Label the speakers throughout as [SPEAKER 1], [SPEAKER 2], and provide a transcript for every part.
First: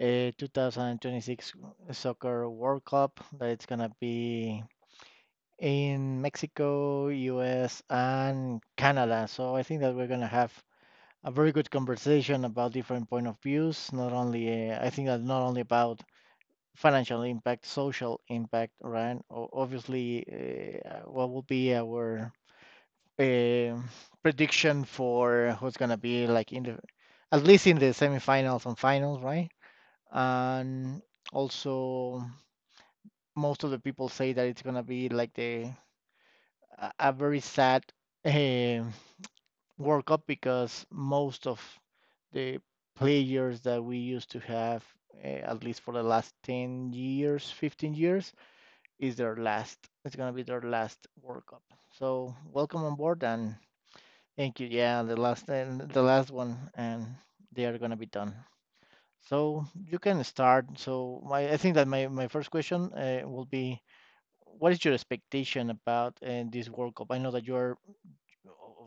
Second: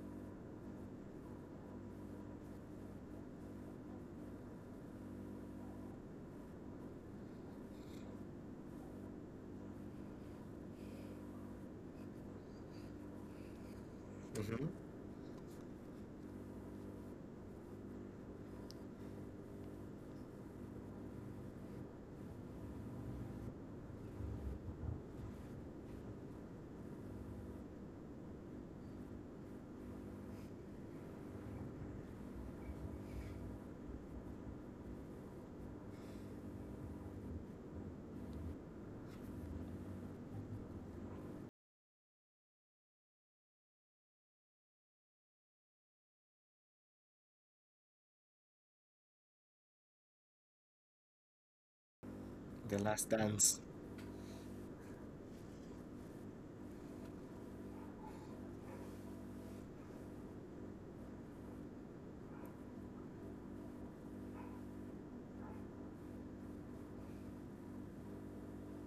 [SPEAKER 1] 2026 Soccer World Cup that it's gonna be in Mexico, US, and Canada. So I think that we're gonna have a very good conversation about different point of views. Not
[SPEAKER 2] Mm-hmm.
[SPEAKER 1] only I think that not only about financial impact, social impact, right? Obviously, what will be our a prediction for who's gonna be like in the at least in the semifinals and finals, right? And also, most of the people say that it's gonna be like the a very sad uh, World Cup because most of the players that we used to have, at least for the last 10 years, 15 years, is their last. It's gonna be their last World Cup. So
[SPEAKER 2] The
[SPEAKER 1] welcome on
[SPEAKER 2] Last
[SPEAKER 1] board. And
[SPEAKER 2] Dance.
[SPEAKER 1] thank you. Yeah, the last and the last one, and they are gonna be done. So you can start. So I think that my first question will be, what is your expectation about this World Cup? I know that you're,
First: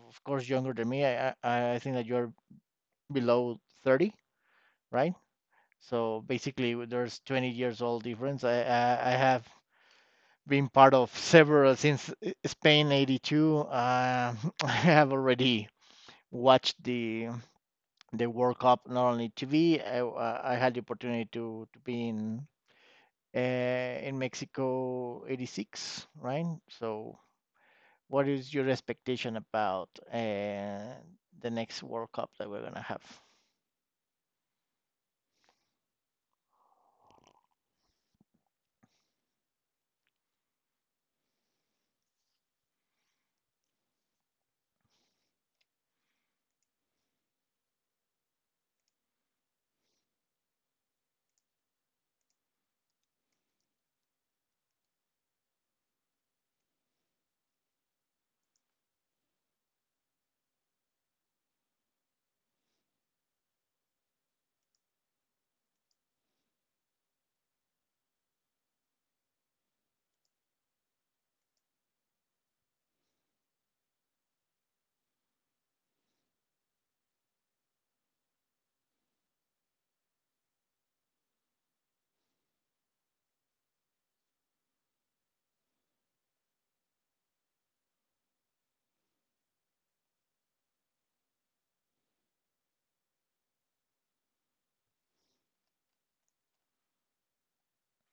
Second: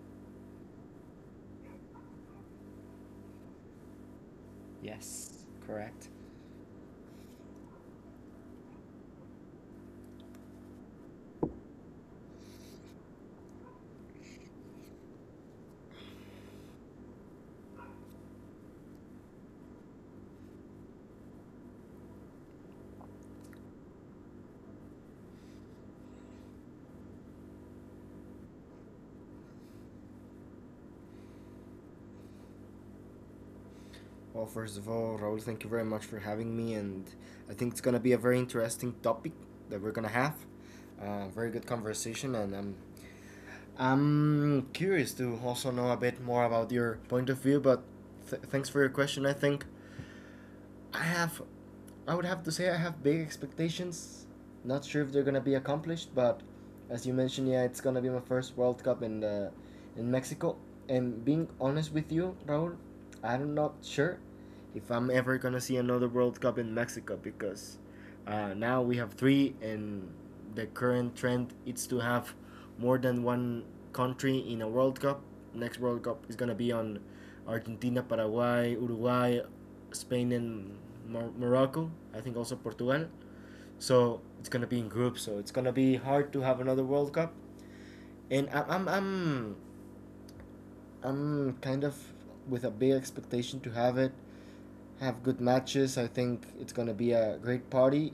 [SPEAKER 1] of course, younger than me. I think that you're below 30, right?
[SPEAKER 2] Yes, correct.
[SPEAKER 1] So basically, there's 20 years old difference. I have been part of several since Spain 82. I have already watched the World Cup, not only TV. I had the opportunity to be in Mexico '86, right? So, what is your expectation about the next World Cup that we're gonna have?
[SPEAKER 2] Well, first of all, Raul, thank you very much for having me, and I think it's gonna be a very interesting topic that we're gonna have. Very good conversation, and I'm curious to also know a bit more about your point of view. But thanks for your question. I have, I would have to say I have big expectations. Not sure if they're gonna be accomplished, but as you mentioned, yeah, it's gonna be my first World Cup in the, in Mexico. And being honest with you, Raúl, I'm not sure if I'm ever gonna see another World Cup in Mexico because now we have three, and the current trend is to have more than one country in a World Cup. Next World Cup is gonna be on Argentina, Paraguay, Uruguay, Spain and Morocco. I think also Portugal. So it's gonna be in groups. So it's gonna be hard to have another World Cup. And I'm kind of with a big expectation to have it. Have good matches. I think it's gonna be a great party.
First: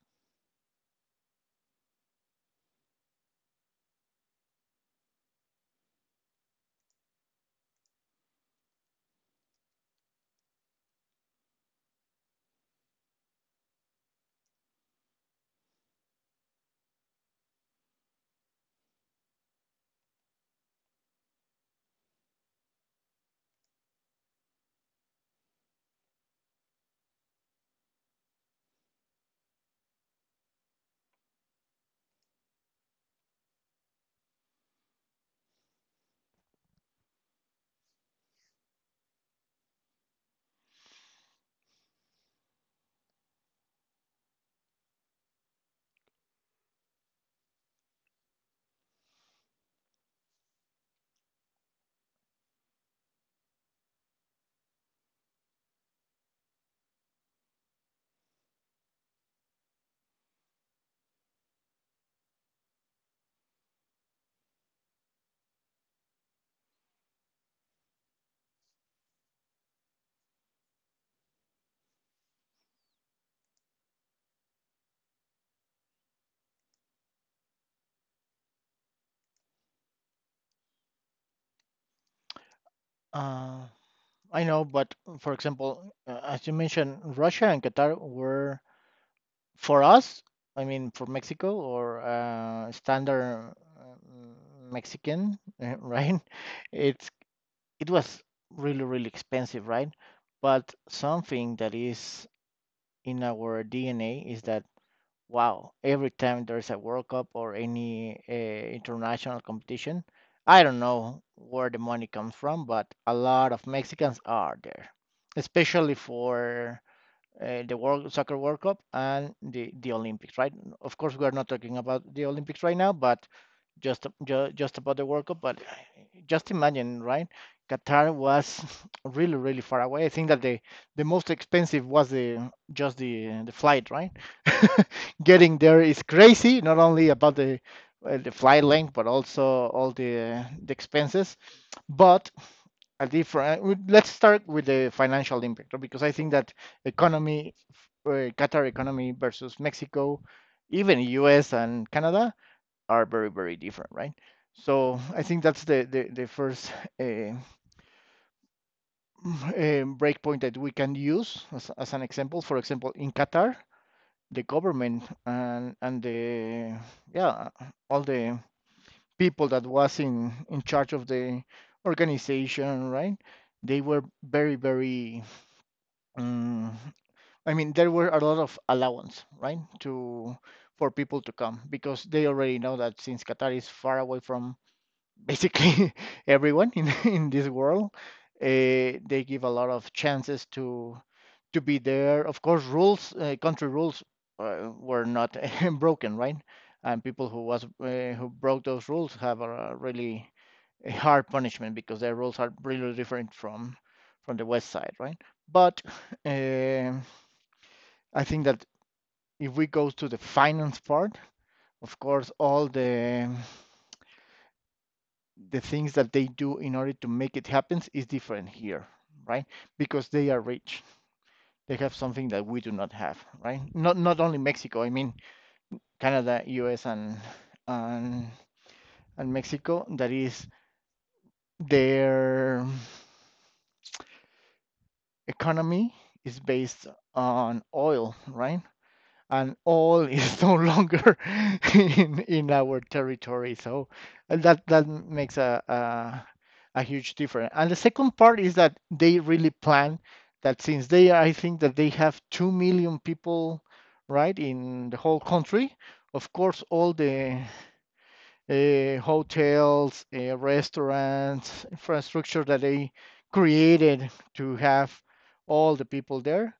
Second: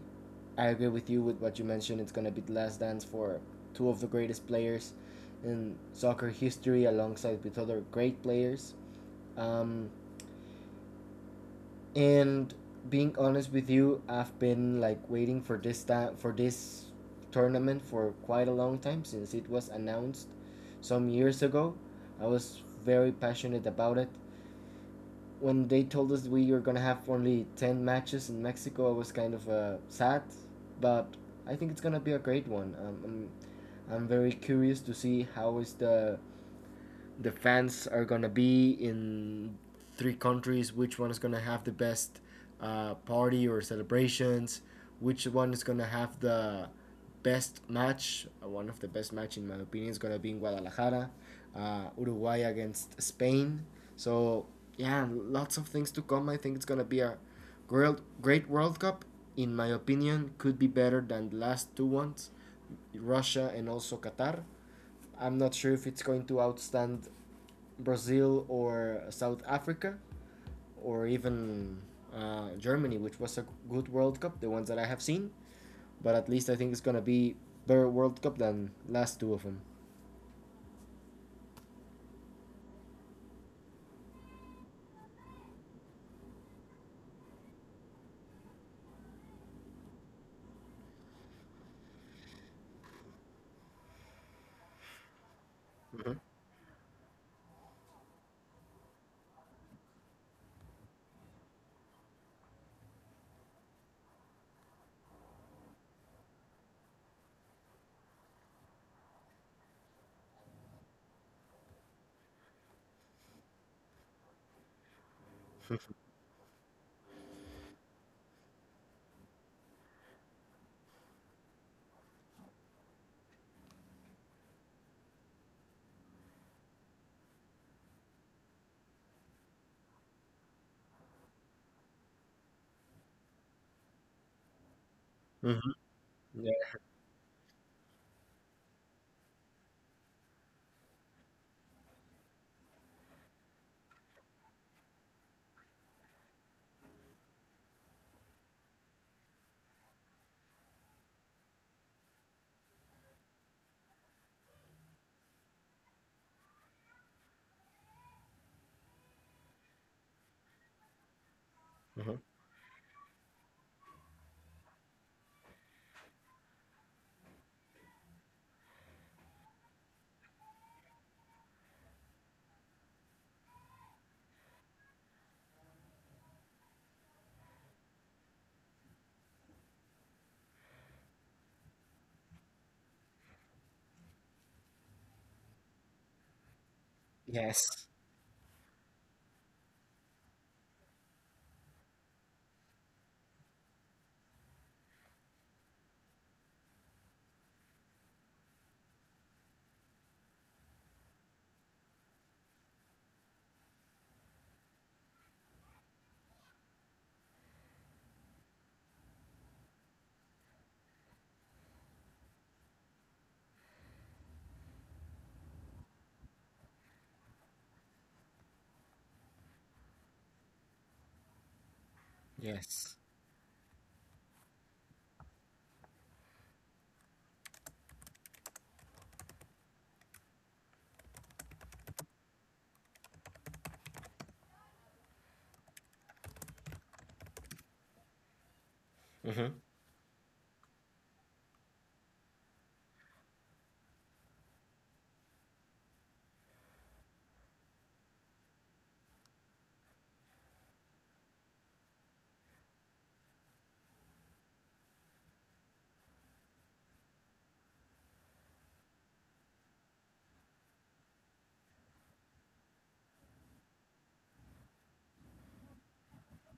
[SPEAKER 2] I agree with you with what you mentioned. It's gonna be the last dance for two of the greatest players in soccer history, alongside with other great players. Um, and being honest with you, I've been like waiting for this time for this tournament for quite a long time since it was announced some years ago. I was very passionate about it. When they told us we were gonna have only ten matches in Mexico, I was kind of sad, but I think it's gonna be a great one. I'm very curious to see how is the fans are gonna be in three countries, which one is gonna have the best party or celebrations, which one is gonna have the best match. One of the best match, in my opinion, is gonna be in Guadalajara, Uruguay against Spain. So yeah, lots of things to come. I think it's gonna be a great, great World Cup. In my opinion, could be better than the last two ones, Russia and also Qatar. I'm not sure if it's going to outstand Brazil or South Africa or even Germany, which was a good World Cup, the ones that I have seen. But at least I think it's going to be better World Cup than last two of them.
[SPEAKER 1] Uh, I know, but for example, as you mentioned, Russia and Qatar were for us. I mean, for Mexico or standard Mexican,
[SPEAKER 2] Mm-hmm.
[SPEAKER 1] right? It's it was really really expensive, right? But something that is in our DNA is that, wow, every time there's a World Cup or any international competition, I don't know where the money comes from, but a lot of Mexicans are there, especially for the world Soccer World Cup and the Olympics, right? Of course, we are not talking about the Olympics right now, but just about the World Cup. But just imagine, right? Qatar was really really far away. I think that the most expensive was the just the flight, right? Getting
[SPEAKER 2] Mm-hmm.
[SPEAKER 1] there is crazy,
[SPEAKER 2] Yeah.
[SPEAKER 1] not only about the flight length, but also all the expenses. But a different. Let's start with the financial impact, right? Because I think that economy, Qatar economy versus Mexico, even US and Canada, are very very different, right? So I think that's the first uh, breakpoint that we can use as an
[SPEAKER 2] Mm-hmm.
[SPEAKER 1] example. For example, in Qatar, the government and the, yeah, all the people that was in charge of the organization, right, they were very very um, I mean, there were a lot of allowance, right, to for people to come because they already know that since Qatar is far away from basically everyone in this
[SPEAKER 2] Yes.
[SPEAKER 1] world. They give a lot of chances to be there. Of course, rules, country rules, were not broken, right? And people who was who broke those rules have a really a hard punishment because their rules are really different from the west side, right? But um I think that if we go to the finance part, of course, all the things that they do in order to make it happen is different here, right? Because they are rich. They have something that we do not
[SPEAKER 2] Yes.
[SPEAKER 1] have, right? Not only Mexico, I mean Canada, US, and and Mexico, that is their economy is based on oil, right? And
[SPEAKER 2] Mm-hmm.
[SPEAKER 1] all is no longer in our territory. So that makes a huge difference. And the second part is that they really plan that, since they, I think that they have 2 million people, right, in the whole country. Of course, all the hotels, restaurants, infrastructure that they created to have all the people there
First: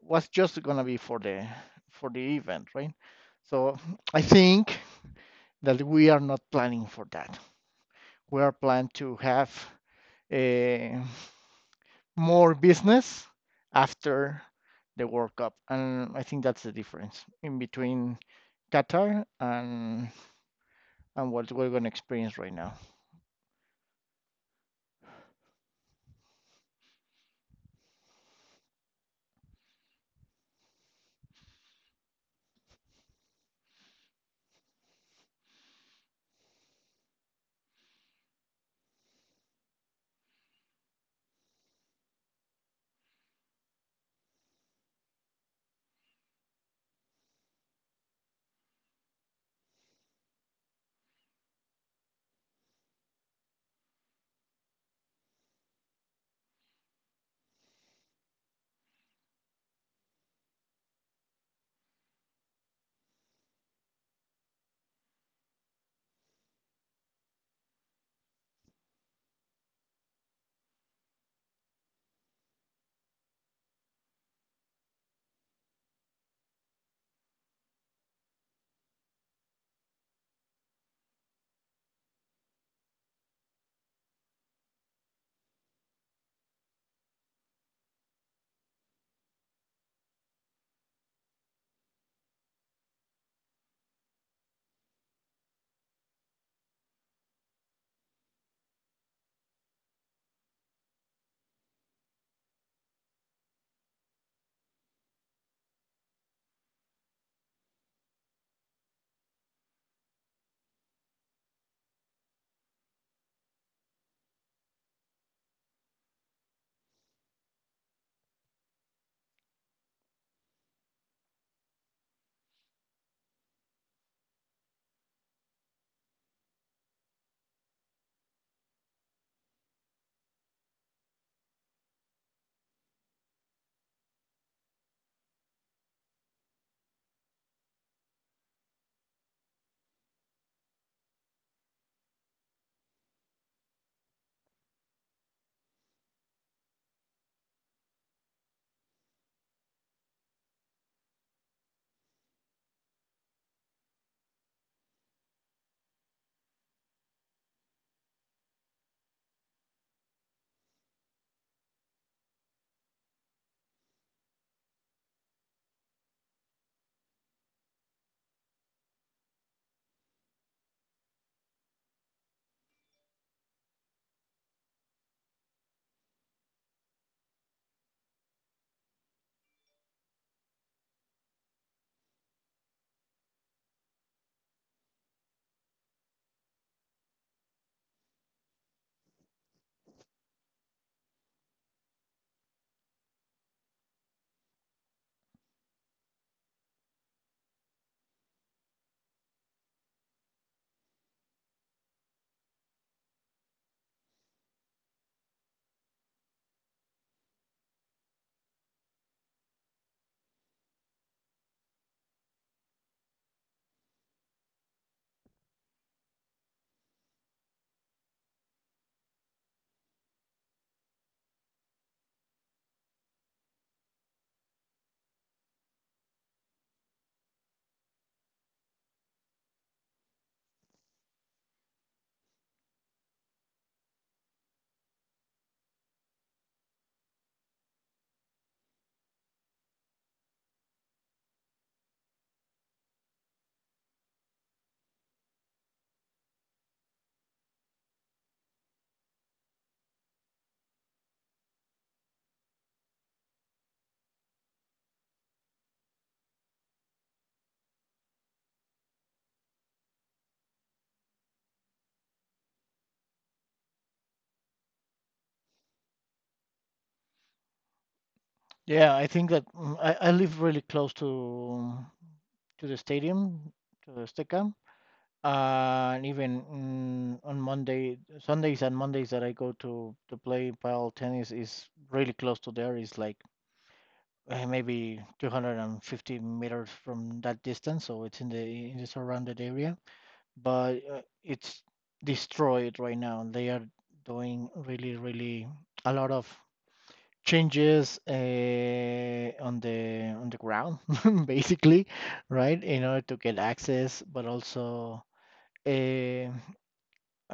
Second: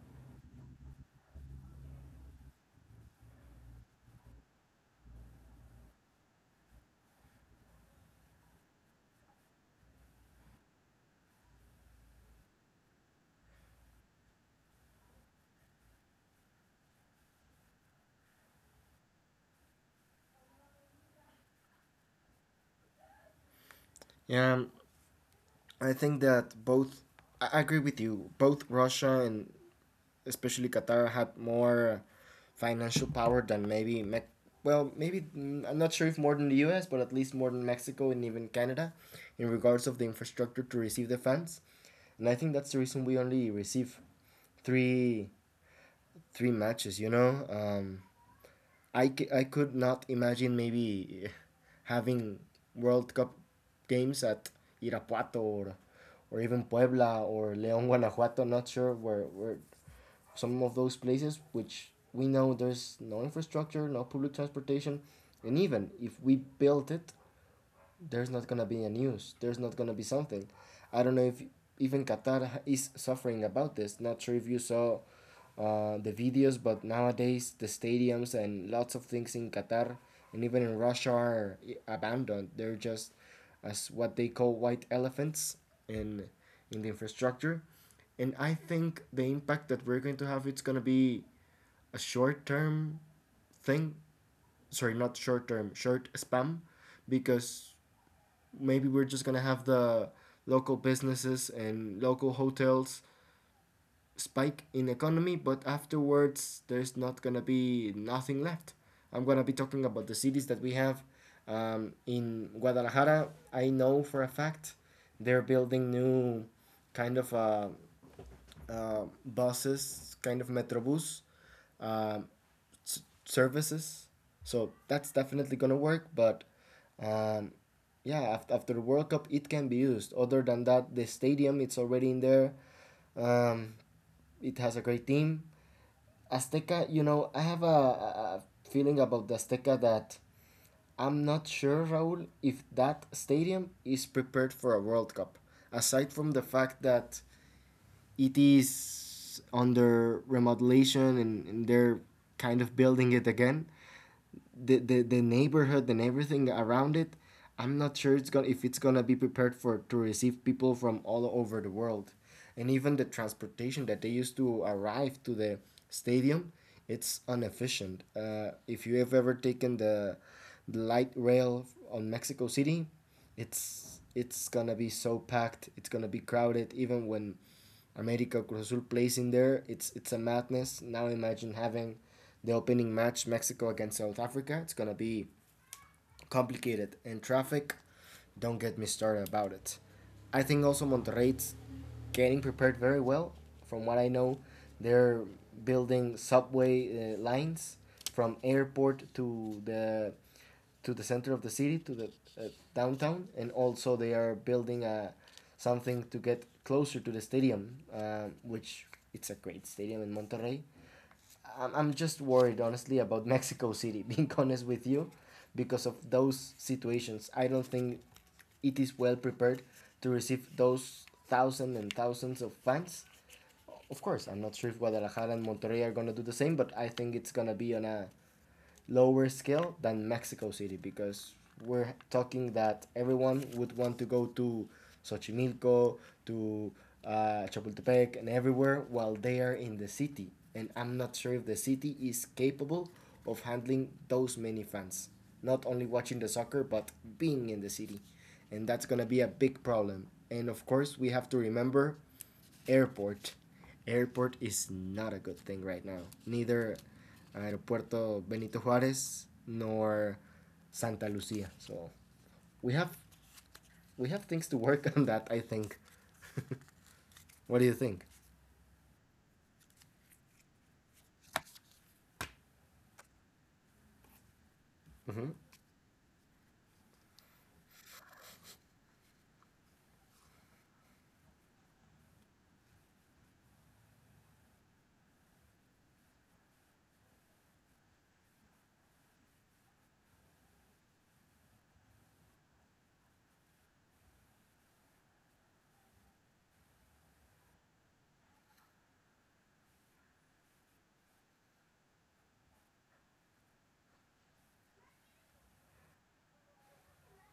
[SPEAKER 1] was just gonna be for the event, right? So I think that we are not planning for that. We are planned to have uh, more business after the World Cup, and I think that's the difference in between Qatar and what we're gonna experience right now.
[SPEAKER 2] Yeah, I think that both. I agree with you. Both Russia and especially Qatar had more financial power than maybe well maybe I'm not sure if more than the US but at least more than Mexico and even Canada in regards of the infrastructure to receive the fans and I think that's the reason we only receive three three matches. I could not imagine maybe having World Cup games at Irapuato or even Puebla or León, Guanajuato, not sure where some of those places, which we know there's no infrastructure, no public transportation, and even if we built it, there's not gonna be a news. There's not gonna be something. I don't know if even Qatar is suffering about this. Not sure if you saw the videos, but nowadays the stadiums and lots of things in Qatar and even in Russia are abandoned. They're just as what they call white elephants in in the infrastructure. And I think the impact that we're going to have it's gonna be a short term thing. Sorry, not short term, short spam, because maybe we're just gonna have the local businesses and local hotels spike in economy, but afterwards there's not gonna be nothing left. I'm gonna be talking about the cities that we have in Guadalajara. I know for a fact they're building new kind of a buses, kind of metrobus um, services. So that's definitely gonna work. But um, yeah, after, after the World Cup, it can be used. Other than that, the stadium it's already in there. Um, it has a great team. Azteca, I have a feeling about the Azteca that I'm not sure, Raul, if that stadium is prepared for a World Cup. Aside from the fact that it is under remodelation and they're kind of building it again. The neighborhood and everything around it, I'm not sure it's gonna if it's gonna be prepared for to receive people from all over the world. And even the transportation that they used to arrive to the stadium, it's inefficient. If you have ever taken the light rail on Mexico City, it's gonna be so packed. It's gonna be crowded. Even when América Cruz Azul plays in there. It's a madness. Now imagine having the opening match Mexico against South Africa. It's gonna be complicated, and traffic, don't get me started about it. I think also Monterrey's getting prepared very well. From what I know, they're building subway lines from airport to the center of the city to the uh, downtown, and also they are building a something to get closer to the stadium, which it's a great stadium in Monterrey. I'm just worried, honestly, about Mexico City, being honest with you, because of those situations. I don't think it is well prepared to receive those thousands and thousands of fans. Of course, I'm not sure if Guadalajara and Monterrey are going to do the same, but I think it's going to be on a lower scale than Mexico City because we're talking that everyone would want to go to Xochimilco, to Chapultepec, and everywhere while they are in the city. And I'm not sure if the city is capable of handling those many fans. Not only watching the soccer, but being in the city. And that's going to be a big problem. And of course, we have to remember Airport. Airport is not a good thing right now. Neither Aeropuerto Benito Juarez nor Santa Lucia. So we have we have things to work on that. I think. What do you think?
[SPEAKER 1] Yeah, I think that I live really close to the stadium, to the Azteca.
[SPEAKER 2] Hmm.
[SPEAKER 1] And even on Sundays and Mondays that I go to play pile tennis is really close to there. It's like maybe 250 meters from that distance, so it's in the surrounded area. But it's destroyed right now. They are doing really, really a lot of changes on the ground basically, right, in order to get access. But also uh,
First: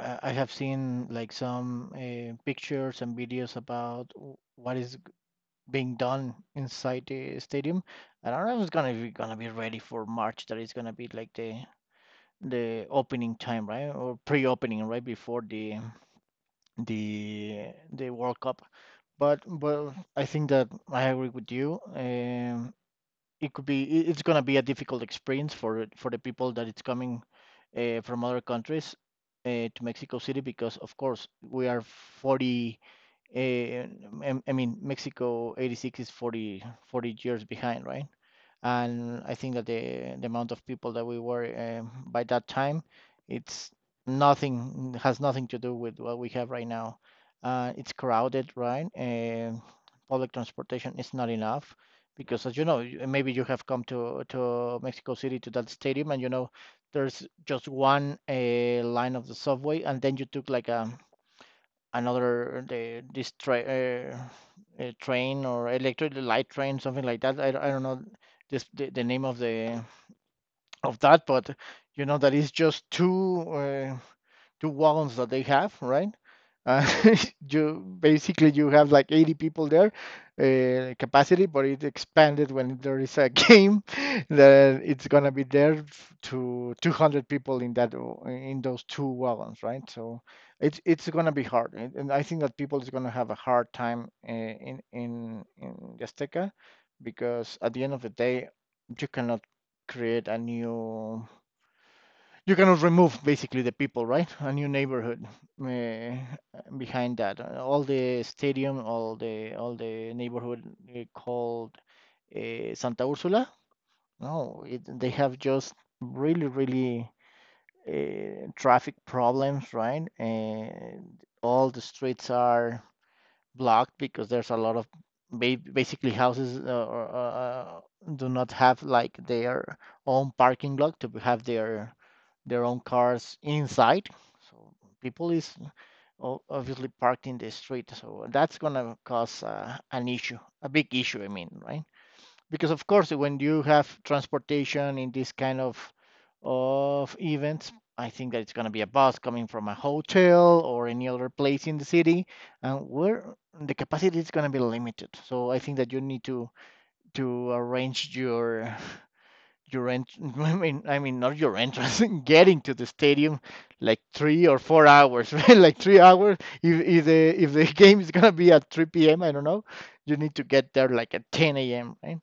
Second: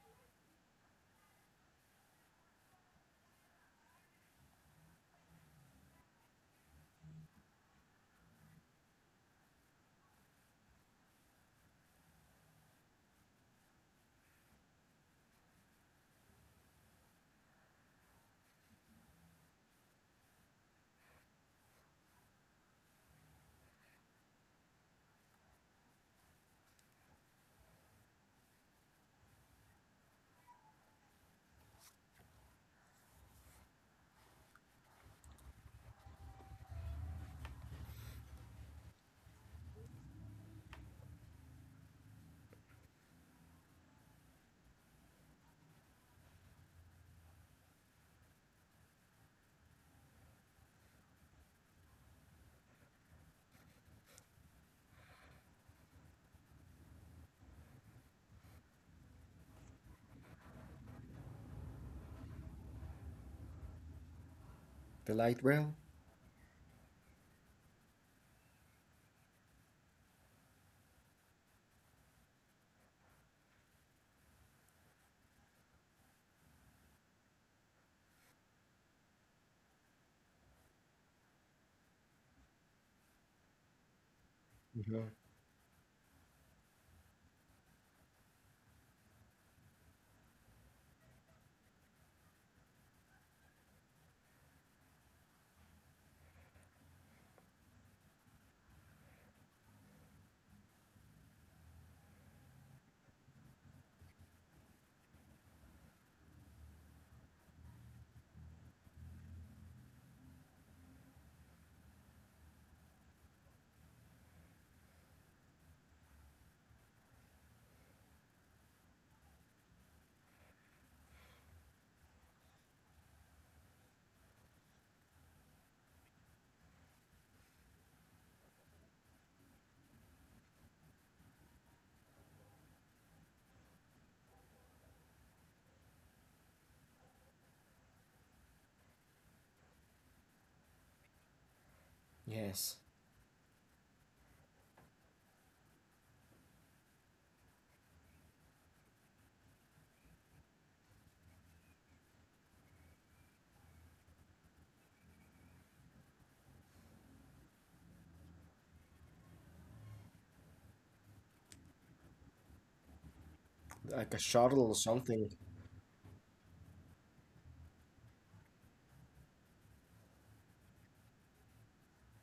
[SPEAKER 1] I have seen like some pictures and videos about what is being done inside the stadium. I don't know if it's gonna be ready for March, that is gonna be like the opening time, right, or pre-opening, right, before the World Cup. But I think that I agree with you. It could be it's gonna be a difficult experience for the people that it's coming from other countries to Mexico City, because of course we are 40, uh, I mean Mexico 86 is forty years behind, right? And I think that the amount of people that we were by that time, it's nothing has nothing to do with what we have right now. It's crowded, right? Public transportation is not enough because, as you know, maybe you have come to Mexico City to that stadium, and you know there's just one line of the subway, and then you took like a another
[SPEAKER 2] The light
[SPEAKER 1] train or
[SPEAKER 2] rail.
[SPEAKER 1] electric light train, something like that. I don't know this the name of the of that, but you know that is just two wagons that they have, right? Uh, you basically you have like 80 people there capacity, but it expanded when there is a game that
[SPEAKER 2] Hmm.
[SPEAKER 1] it's gonna be there to 200 people in that in those two wagons, right? So it's gonna be hard, and I think that people is gonna have a hard time in the Azteca because at the end of the day, you cannot create a new you cannot remove basically the people, right? A new neighborhood uh, behind that. All the stadium, all the neighborhood called Santa Ursula. No, they have just really, really traffic problems, right? And all the streets are blocked because there's a lot of basically houses, or, do not have like their own parking lot to have their own cars inside. So people is obviously parked in the street. So that's gonna cause an issue, a big issue, I mean, right? Because
[SPEAKER 2] Yes,
[SPEAKER 1] of course when you have transportation in this kind of events, I think that it's going to be a bus coming from a hotel or any other place in the city, and where the capacity is going to be limited. So I think that you need to arrange your I mean, not your entrance, getting to the stadium like
[SPEAKER 2] like a
[SPEAKER 1] three or
[SPEAKER 2] shuttle or
[SPEAKER 1] four
[SPEAKER 2] something.
[SPEAKER 1] hours right, like 3 hours. If the game is going to be at 3 p.m., I don't know, you need to get there like at 10 a.m., right?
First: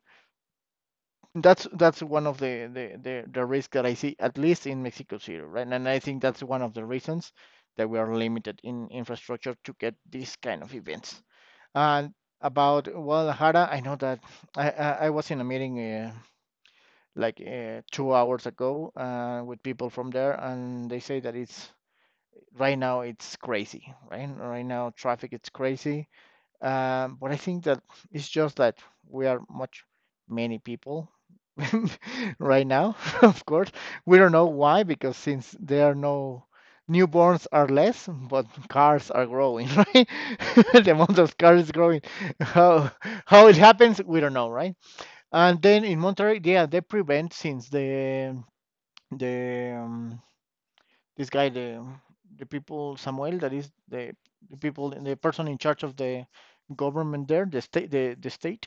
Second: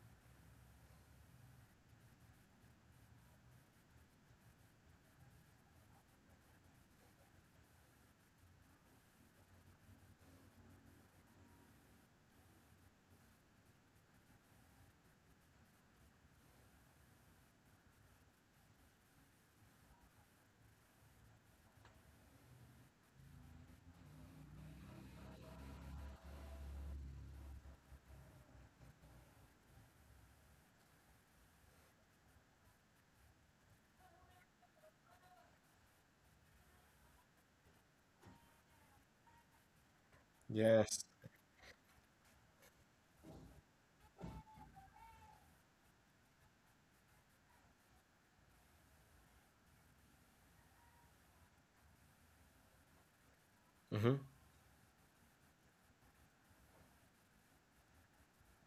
[SPEAKER 1] That's one of the risk that I see, at least in Mexico City, right? And I think that's one of the reasons that we are limited in infrastructure to get these kind of events. And about Guadalajara, I know that I was in a meeting, like 2 hours ago, with people from there, and they say that it's right now it's crazy, right? Right now traffic it's crazy, but I think that it's just that we are much many people right now, of course. We don't know why, because since there are no newborns are less, but cars are growing, right? The
[SPEAKER 2] Yes.
[SPEAKER 1] amount of cars is growing. How how it happens, we don't know, right? And then in Monterrey, yeah, they prevent since the this guy the people Samuel that is
[SPEAKER 2] Hmm.
[SPEAKER 1] the people, the person in charge of the government there, the state, the state.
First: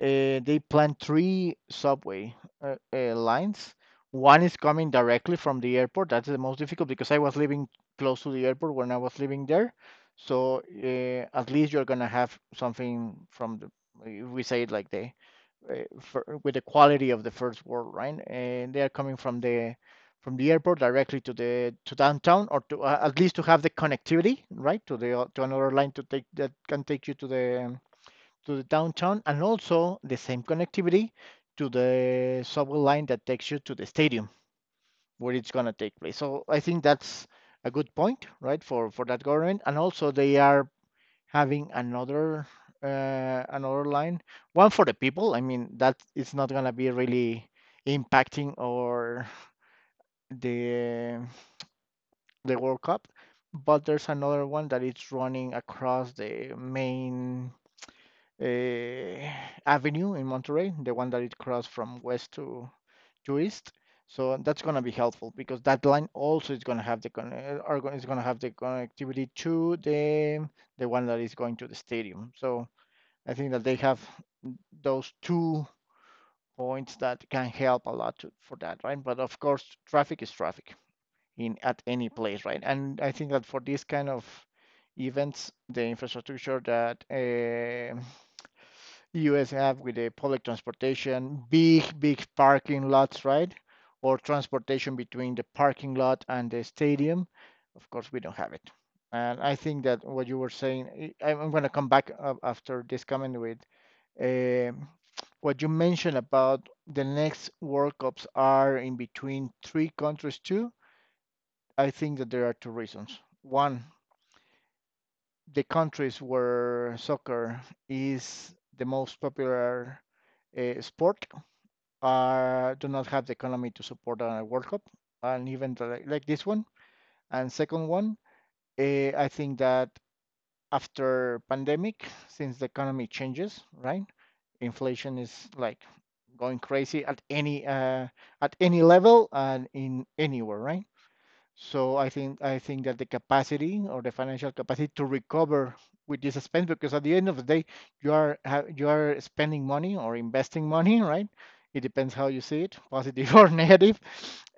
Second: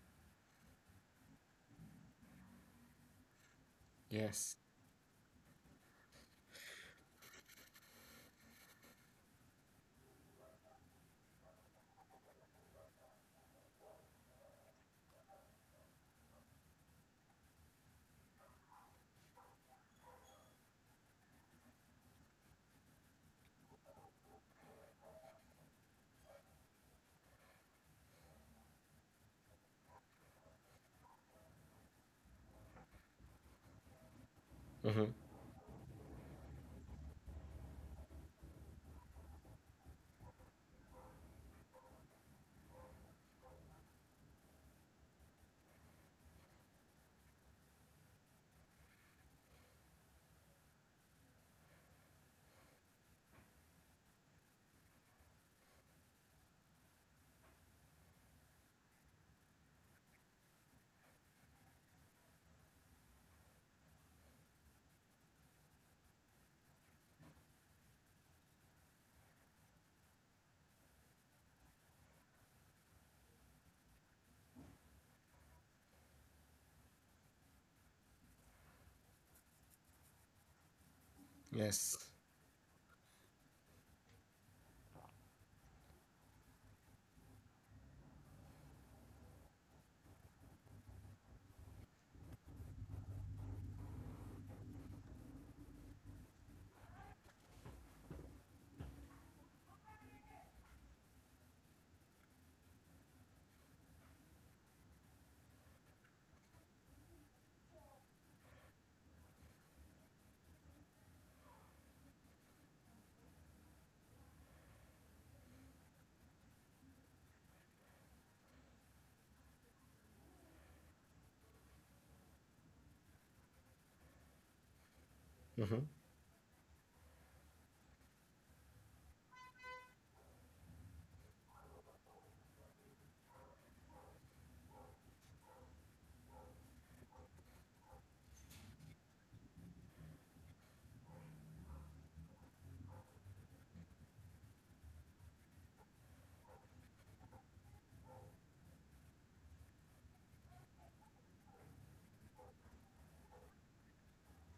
[SPEAKER 1] They plan three subway lines. One
[SPEAKER 2] Yes.
[SPEAKER 1] is coming directly from the airport. That's the most difficult because I was living close to the airport when I was living there, so at least you're gonna have something from the, if we say it like the uh, for, with the quality of the first world, right? And they are coming from the, from the airport directly to the, to downtown, or to, at least to have the connectivity, right, to the, to another line to take, that can take you to the, to the downtown, and also the same connectivity to the subway line that takes you to the stadium,
[SPEAKER 2] Hmm.
[SPEAKER 1] where it's gonna take place. So I think that's a good point, right, for that government. And also they are having another another line, one for the people. I mean, that it's not gonna be really impacting or the the World Cup, but there's another one that it's running across the main uh, avenue in Monterey, the one that it crossed from west to east. So that's gonna be helpful because that line also is gonna have the is gonna have the connectivity to the one that is going to the stadium. So I think that they have those two points that can help a lot to, for that, right? But of course, traffic is traffic in, at
[SPEAKER 2] Yes.
[SPEAKER 1] any place, right? And I think that for this kind of events, the infrastructure that US have with the public transportation, big, big parking lots, right? Or transportation between the parking lot and the stadium. Of course, we don't have it. And I think that what you were saying, am going to come back after this comment with um what you mentioned about the next World Cups are in between three countries too. I think that there are two reasons. One, the countries where soccer is the most popular sport do not have the economy to support a World Cup, and even
[SPEAKER 2] Hmm.
[SPEAKER 1] like this one. And second one, I think that after pandemic, since the economy changes, right? Inflation is like going crazy at any level and in anywhere, right? So I think that the capacity or the financial capacity to recover with this expense, because at the end of the day, you are you are spending money or investing money, right? It depends how you see it, positive or negative,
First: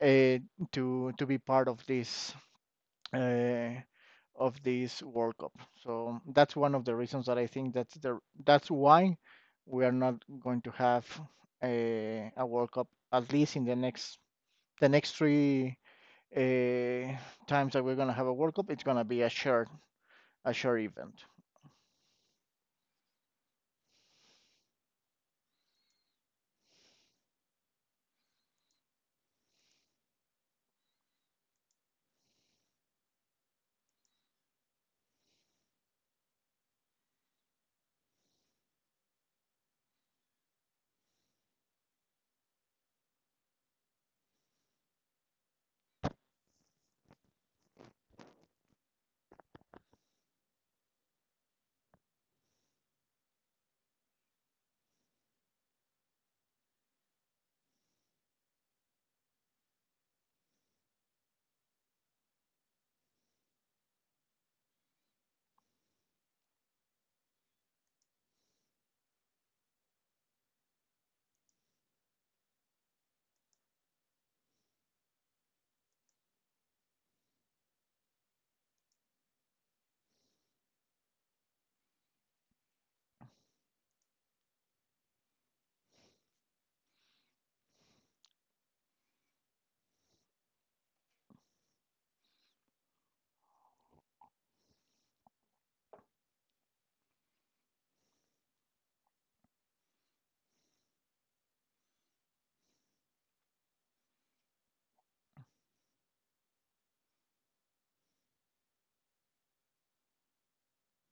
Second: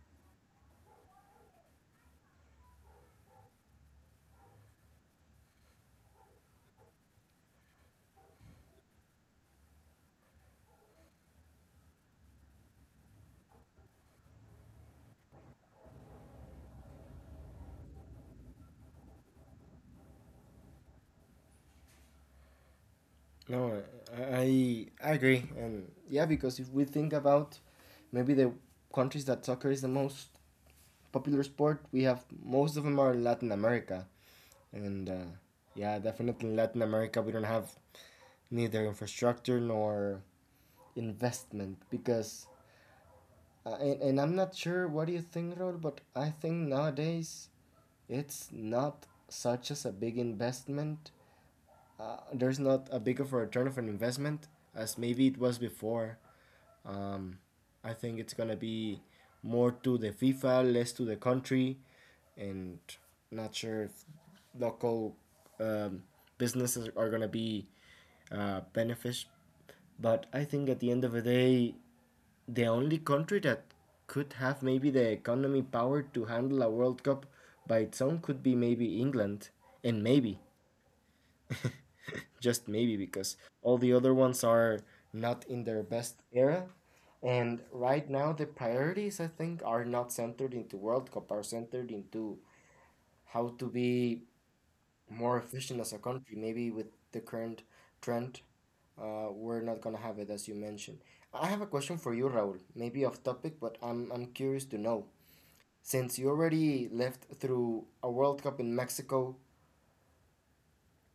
[SPEAKER 1] uh, to be part uh, of this World Cup. So that's one of the reasons that I think that's the, that's why we are not going to have a World Cup at least in the next three uh, times that we're gonna have a World Cup, it's gonna be a short, a short event.
[SPEAKER 2] No, I agree, and yeah, because if we think about maybe the countries that soccer is the most popular sport, we have most of them are in Latin America, and yeah, definitely in Latin America we don't have neither infrastructure nor investment because, and I'm not sure what do you think, Raul, but I think nowadays it's not such as a big investment. There's not a big of a return of an investment as maybe it was before. Um, I think it's gonna be more to the FIFA, less to the country, and not sure if local um, businesses are gonna be benefit. But I think at the end of the day, the only country that could have maybe the economy power to handle a World Cup by its own could be maybe England, and maybe just maybe because all the other ones are not in their best era. And right now, the priorities, I think, are not centered into World Cup, are centered into how to be more efficient as a country. Maybe with the current trend, we're not going to have it, as you mentioned. I have a question for you, Raul. Maybe off topic, but I'm curious to know. Since you already lived through a World Cup in Mexico,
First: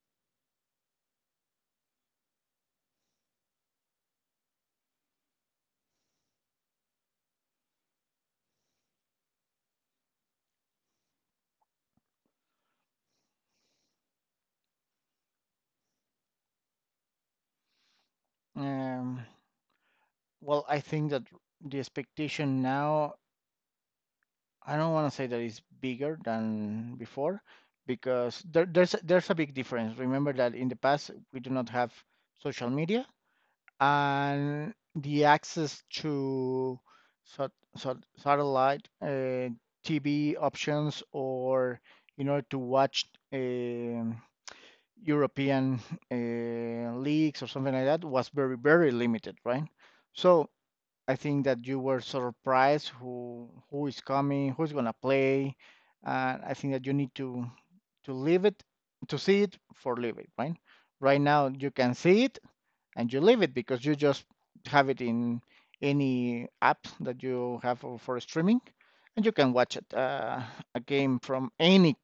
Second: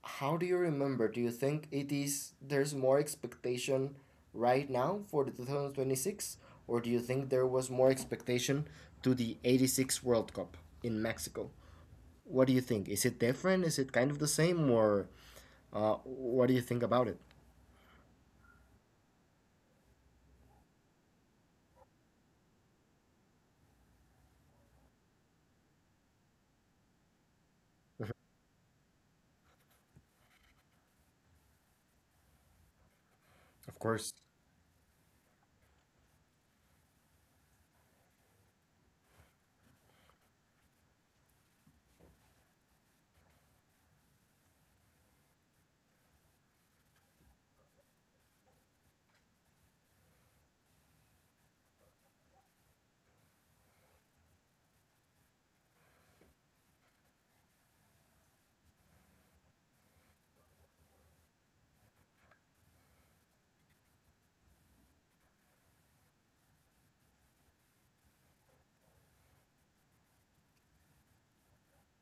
[SPEAKER 2] how do you remember? Do you think it is there's more expectation right now for the 2026 or do you think there was more expectation to the 86 World Cup in Mexico? What do you think? Is it different? Is it kind of the same or what do you think about it?
[SPEAKER 1] Um, well, I think that the expectation now, I don't want to say that it's bigger than before, because there's a big difference. Remember that in the past we do not have social media
[SPEAKER 2] Of course.
[SPEAKER 1] and the access to satellite TV options or in order to watch um European leagues or something like that, was very, very limited, right? So I think that you were surprised who is coming, who's gonna play. I think that you need to live it, to see it for live it, right? Right now you can see it and you leave it because you just have it in any app that you have for streaming, and you can watch it a game from any,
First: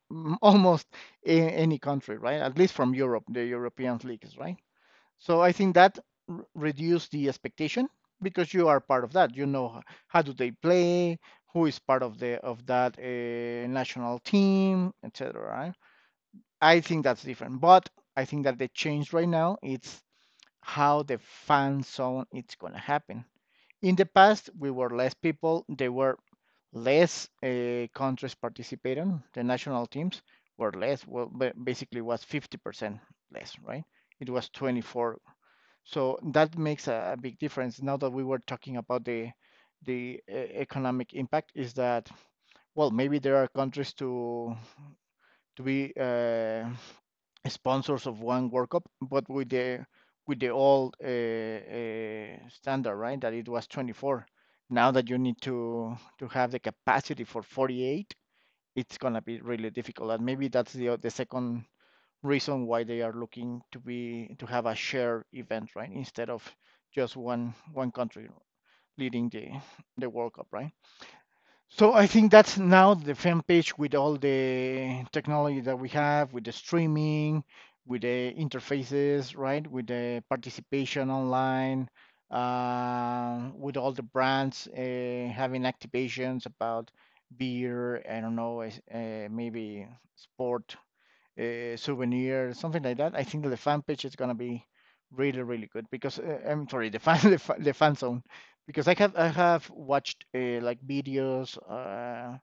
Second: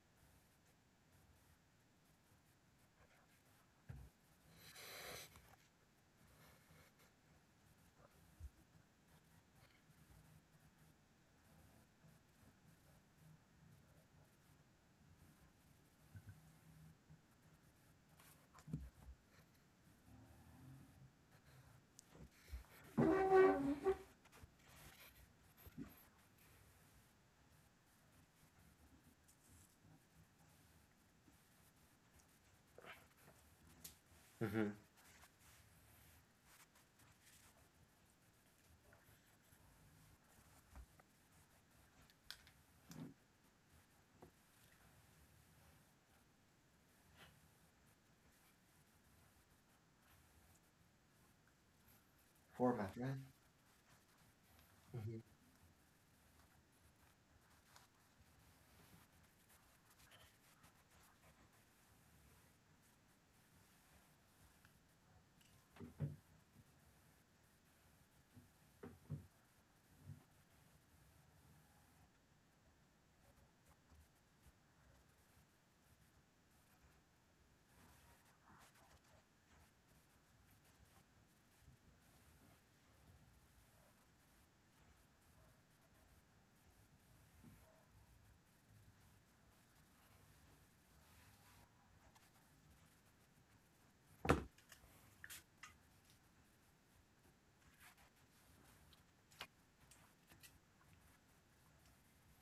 [SPEAKER 1] almost any country, right? At least from Europe, the European leagues, right? So I think that reduce the expectation because you are part of that, you know how do they play, who is part of the of that national team, etc. Right? I think that's different, but I think that the change right now it's how the fan zone it's gonna happen. In the past, we were less people. There were less countries participating. The national teams were less. Well, basically, was 50% less, right? It was 24. So that makes a big difference. Now that we were talking about the economic impact, is that, well, maybe there are countries to be sponsors of one World Cup, but with the, with the old standard, right? That it was 24. Now that you
[SPEAKER 2] Hmm.
[SPEAKER 1] need to have the capacity for 48, it's gonna be really difficult. And maybe that's the second reason why they are looking to be, to have a shared event, right? Instead of just one country leading the World Cup, right? So I think that's now, the fan page with all the technology that we have, with the streaming, with the interfaces, right? With the participation online, with all the brands having activations about beer, I don't know, maybe sport souvenir, something like that, I think that the fan page is gonna be really, really good because, I'm sorry, the fan, the fan zone, because I have watched like videos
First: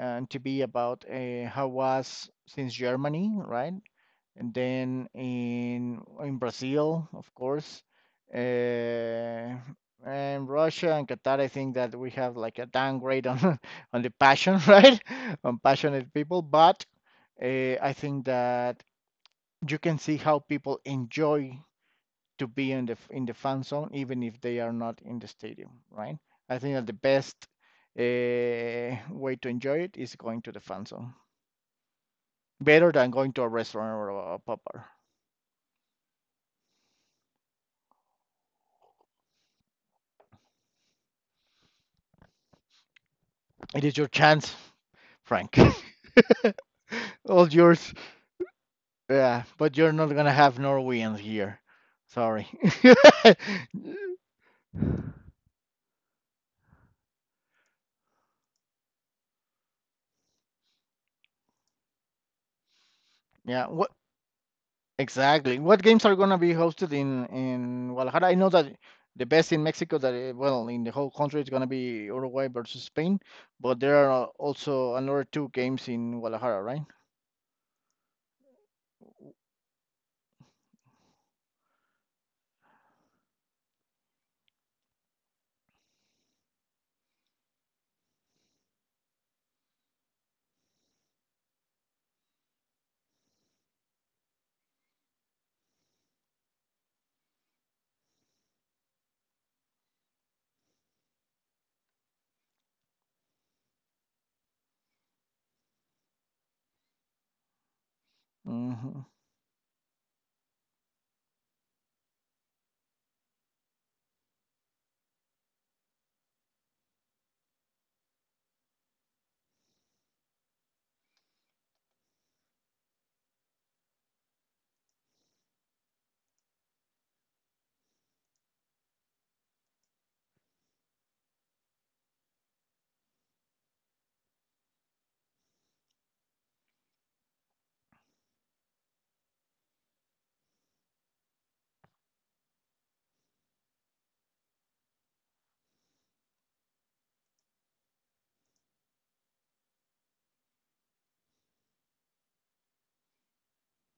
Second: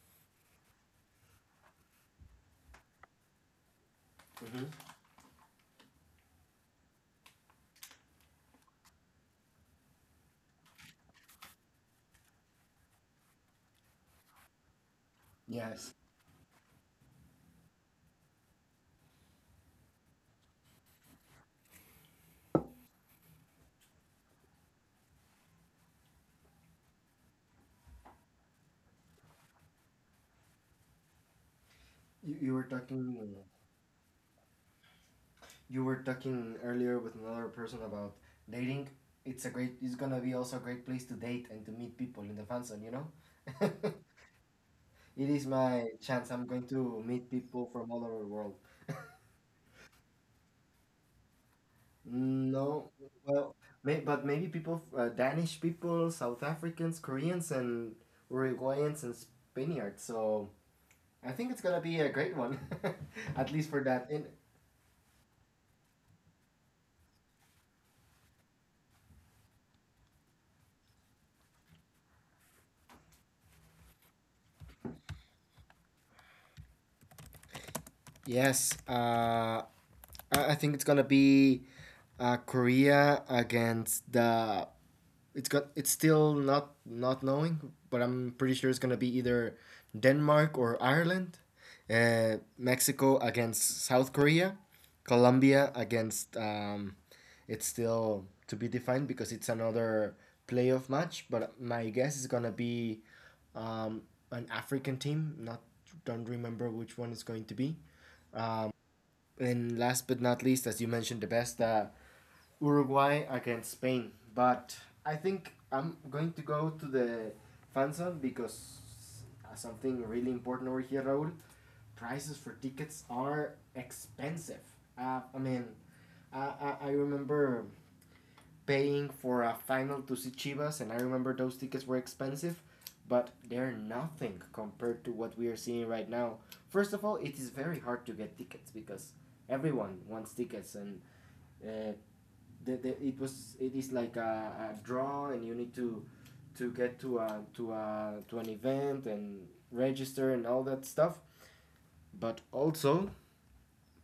[SPEAKER 1] on TV about how was since Germany, right? And then in Brazil, of course, uh, and Russia and Qatar. I think that we have like a downgrade on on the passion, right? On
[SPEAKER 2] Yes.
[SPEAKER 1] passionate people, but I think that you can see how people enjoy to be in the, in the fan zone, even if they are not in the stadium, right? I think that the best way to enjoy it is going to the fan zone,
[SPEAKER 2] You,
[SPEAKER 1] better than going to a restaurant or a pub bar.
[SPEAKER 2] you were talking earlier with another person about dating. It's a great it's gonna be also a great place to date and to meet people in the fan zone, you know?
[SPEAKER 1] It is your chance,
[SPEAKER 2] It is
[SPEAKER 1] Frank.
[SPEAKER 2] my chance. I'm going to meet
[SPEAKER 1] All
[SPEAKER 2] people from
[SPEAKER 1] yours.
[SPEAKER 2] all over the world.
[SPEAKER 1] Yeah, but you're not gonna have Norwegians here. Sorry.
[SPEAKER 2] No, well, but maybe people, Danish people, South Africans, Koreans, and Uruguayans and Spaniards. So I think it's gonna be a great one, at
[SPEAKER 1] Yeah.
[SPEAKER 2] least for
[SPEAKER 1] What?
[SPEAKER 2] that. In
[SPEAKER 1] Exactly. What games are gonna be hosted in Guadalajara? I know that the best in Mexico, that, well, in the whole country, is gonna be Uruguay versus Spain, but there are also another two games in Guadalajara, right?
[SPEAKER 2] Yes, I think it's gonna be Korea against the. It's got. It's still not knowing, but I'm pretty sure it's gonna be either Denmark or Ireland, Mexico against South Korea, Colombia against. It's still to be defined because it's another playoff match. But my guess is gonna be um, an African team. Not Don't remember which one it's going to be. Uh,
[SPEAKER 1] Hmm.
[SPEAKER 2] and last but not least, as you mentioned, the best Uruguay against Spain. But I think I'm going to go to the fan zone because something really important over here, Raul. Prices for tickets are expensive. Uh, I mean, I remember paying for a final to see Chivas, and I remember those tickets were expensive, but they're nothing compared to what we are seeing right now. First of all, it is very hard to get tickets because everyone wants tickets, and uh, it is like a draw, and you need to get to a to an event and register and all that stuff. But also,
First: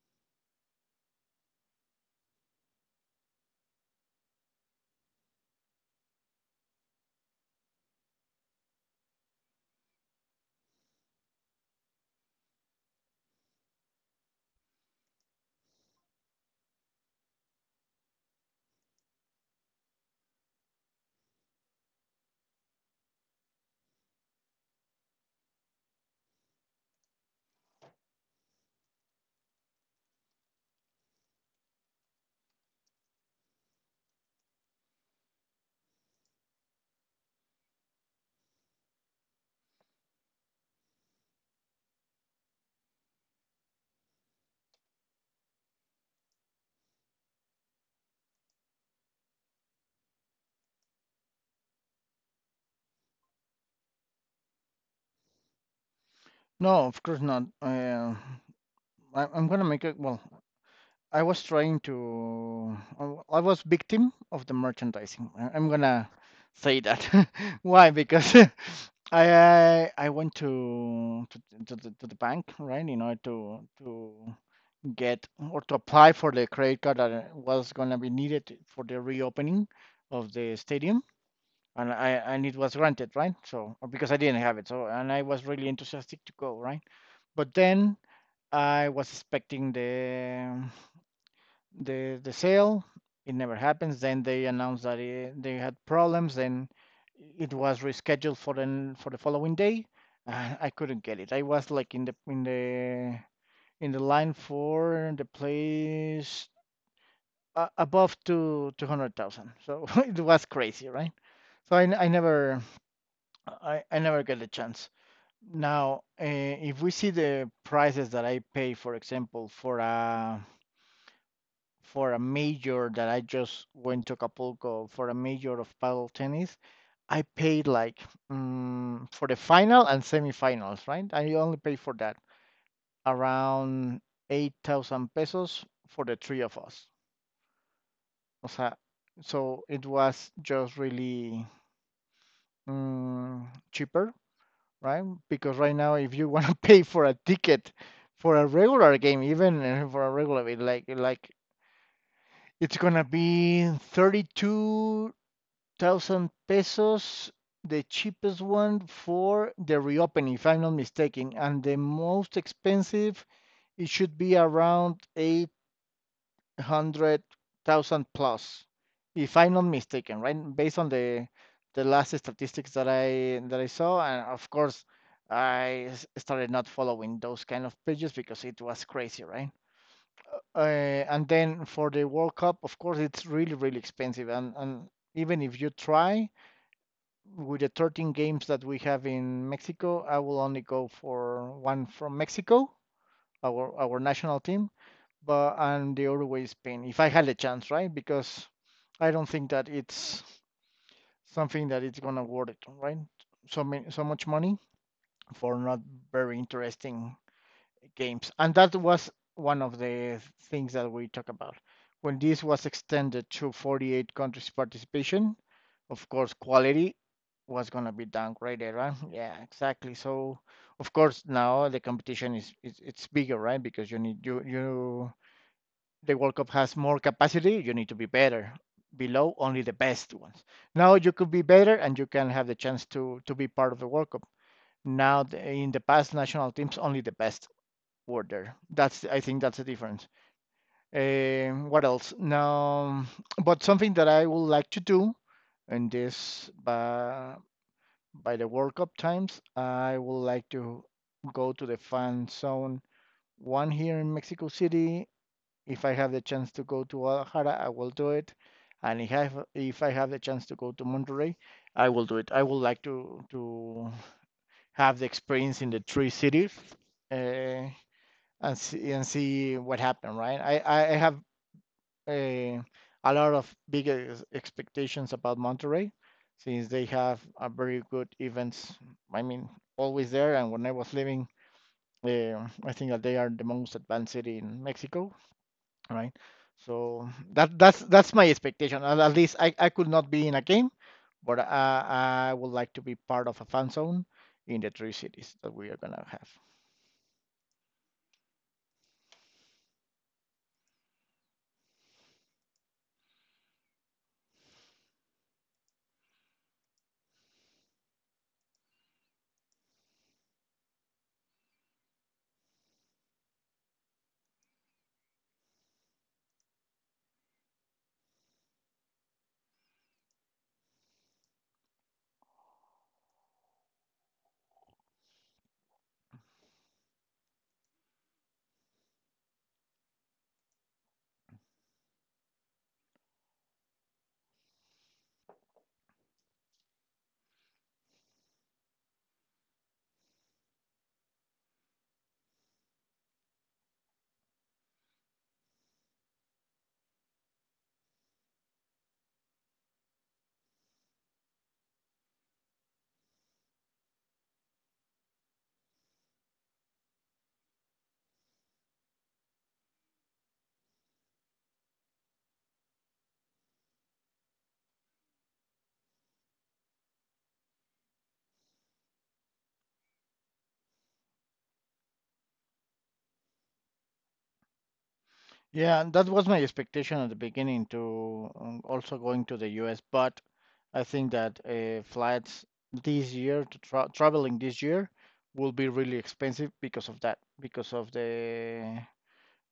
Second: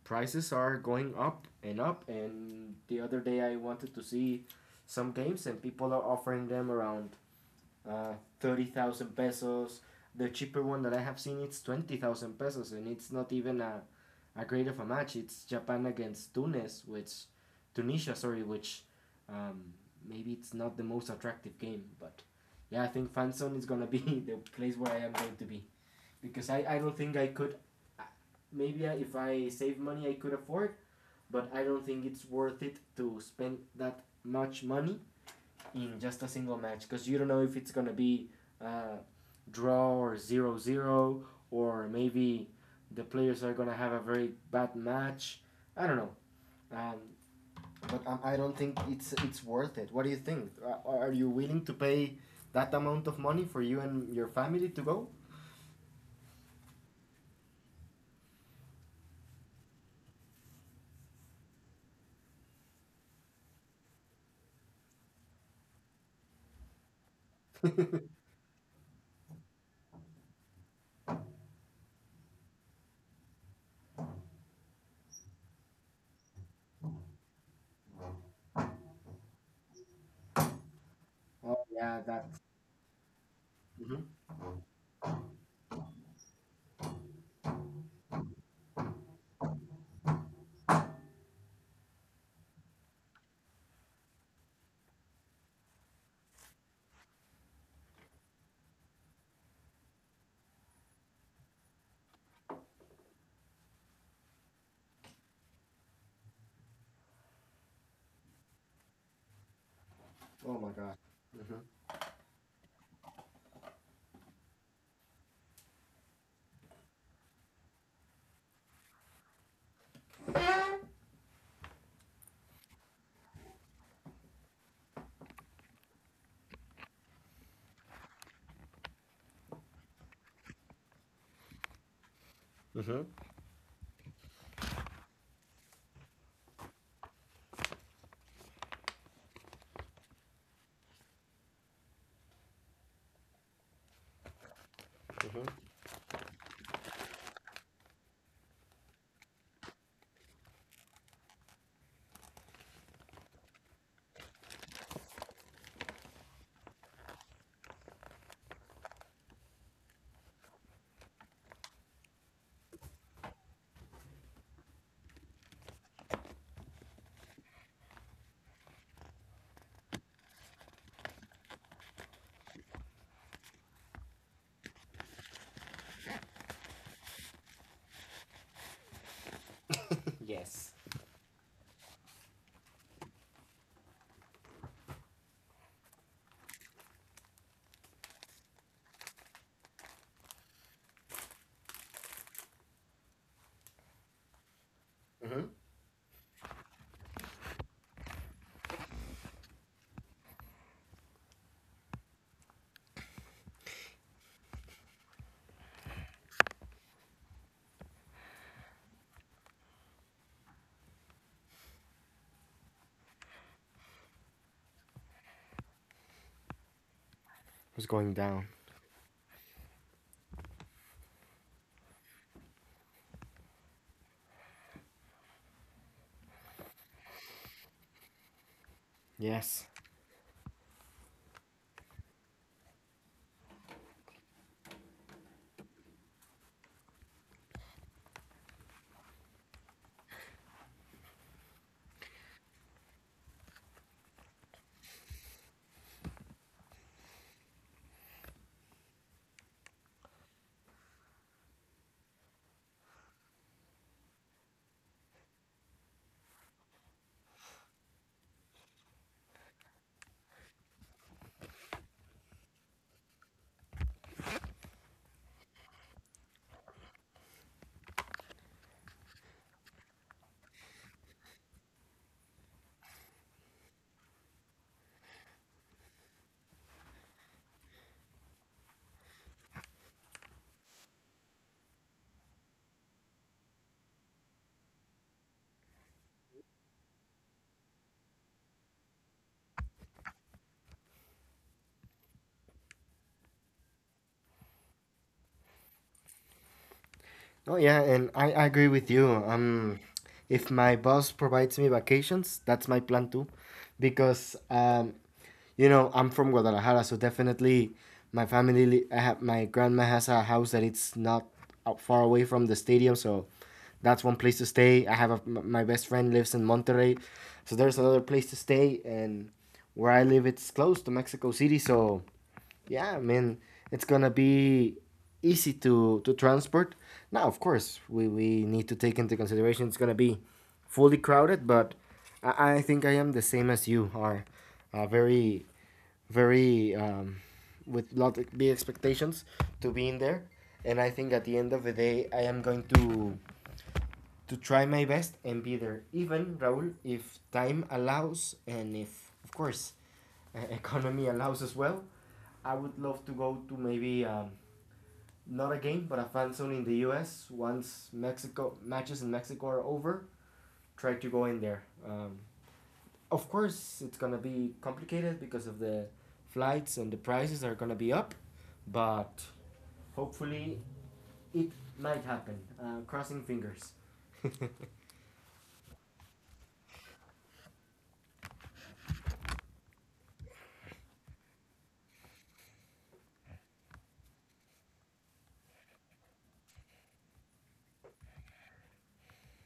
[SPEAKER 2] prices are going up and up. And the other day I wanted to see some games, and people are offering them around uh, 30,000 pesos. The cheaper one that I have seen it's 20,000 pesos, and it's not even a great of a match. It's Japan against Tunis, which Tunisia, sorry, which um, maybe it's not the most attractive game, but yeah, I think Fanzone is gonna be the place where I am going to be because I don't think I could. uh, Maybe if I save money, I could afford but I don't think it's worth it to spend that much money in just a single match because you don't know if it's gonna be uh, draw or zero zero or maybe the players are gonna have a very bad match. I don't know. Um, but I don't think it's worth it. What do you think? You willing to pay that amount of money for you and your family to go?
[SPEAKER 1] No, of course not. I'm gonna make it. Well, I was trying to. I was victim of the merchandising, I'm gonna say that. Why?
[SPEAKER 2] Oh
[SPEAKER 1] Because I went to the, to the bank, right? You know, to get or to apply for the credit card that was gonna be needed for the reopening of the stadium, and
[SPEAKER 2] yeah,
[SPEAKER 1] I
[SPEAKER 2] that.
[SPEAKER 1] and it was granted, right? So because I
[SPEAKER 2] Hmm.
[SPEAKER 1] didn't have it. So, and I was really enthusiastic to go, right? But then I was expecting the the sale. It never happens. Then they announced that it, they had problems. Then it was rescheduled for the, for the following day. I couldn't get it. I was like in the in the, in the line for the place above to 200,000. So it was
[SPEAKER 2] Oh my
[SPEAKER 1] crazy,
[SPEAKER 2] god.
[SPEAKER 1] right?
[SPEAKER 2] Hmm.
[SPEAKER 1] So I never, I never get a chance. Now, if we see the prices that I pay, for example, for a, for a major, that I just went to Acapulco for a major of paddle tennis, I paid like for the final and semifinals, right? I only paid for that
[SPEAKER 2] Mm-hmm.
[SPEAKER 1] around 8,000 pesos for the three of us. O sea, so it was just really mm, cheaper, right? Because right now, if you want to pay for a ticket for a regular game, even, for a regular, it like it's gonna be 32 thousand pesos, the cheapest one for the reopening, if I'm not mistaken, and the most expensive, it should be around 800,000 plus, if I'm not mistaken, right? Based on the last statistics that I saw, and of course, I started not following those kind of pages because it was crazy, right?
[SPEAKER 2] Yes.
[SPEAKER 1] And then for the World Cup, of course, it's really, really expensive, and even if you try with the 13 games that we have in Mexico, I will only go for one from Mexico, our national team,
[SPEAKER 2] Mm-hmm.
[SPEAKER 1] but, and the other way is Spain. If I had a chance, right? Because I don't think that it's something that it's gonna worth it, right? So many, so much money for not very interesting games. And that was one of the things that we talked about. When this was extended to 48 countries participation, of course, quality was going
[SPEAKER 2] Who's
[SPEAKER 1] to be
[SPEAKER 2] going down?
[SPEAKER 1] downgraded, right? Yeah, exactly. So, of course, now the competition is it's bigger, right? Because you need you you the World Cup has more capacity. You need to be better. Below only
[SPEAKER 2] Yes.
[SPEAKER 1] the best ones. Now you could be better, and you can have the chance to be part of the World Cup. Now the, in the past national teams, only the best. Order. That's, I think that's the difference. What else? Now, but something that I would like to do, in this by the World Cup times, I would like to go to the fan zone. One here in Mexico City. If I have the chance to go to Guadalajara, I will do it. And if I have the chance to go to Monterrey, I will do it. I would like to have the experience in the three cities. Uh, and see what happened, right? I have a a lot of big expectations about Monterrey, since they have a very good events. I mean, always there. And when I was living there, I think that they are the most advanced city in Mexico, right? So that's my expectation. At least I could not be in a game, but I would like to be part of a fan zone in the three cities that we are gonna have.
[SPEAKER 2] Oh yeah, and I agree with you. If my boss provides me vacations, that's my plan too, because I'm from Guadalajara, so definitely my family. I have my grandma has a house that it's not out far away from the stadium, so that's one place to stay. I have my best friend lives in Monterrey, so there's another place to stay, and where I live, it's close to Mexico City, so yeah, I mean, it's gonna be easy to transport. Now, of course, we need to take into consideration it's gonna be fully crowded, but I think I am the same as you are, uh, very, very with lot of big expectations to be in there, and I think at the end of the day I am going to try my best and be there, even Raul, if time allows and if, of course, economy allows as well. I would love to go to maybe not a game, but a fan zone in the U.S. Once Mexico matches in Mexico are over, try to go in there. Of course, it's gonna be complicated because of the flights and the prices are gonna be up, but hopefully it might happen. Crossing fingers.
[SPEAKER 1] Yeah, and that was my expectation at the beginning to also going to the US, but I think that flights this year to traveling this year will be really expensive because of that, because of the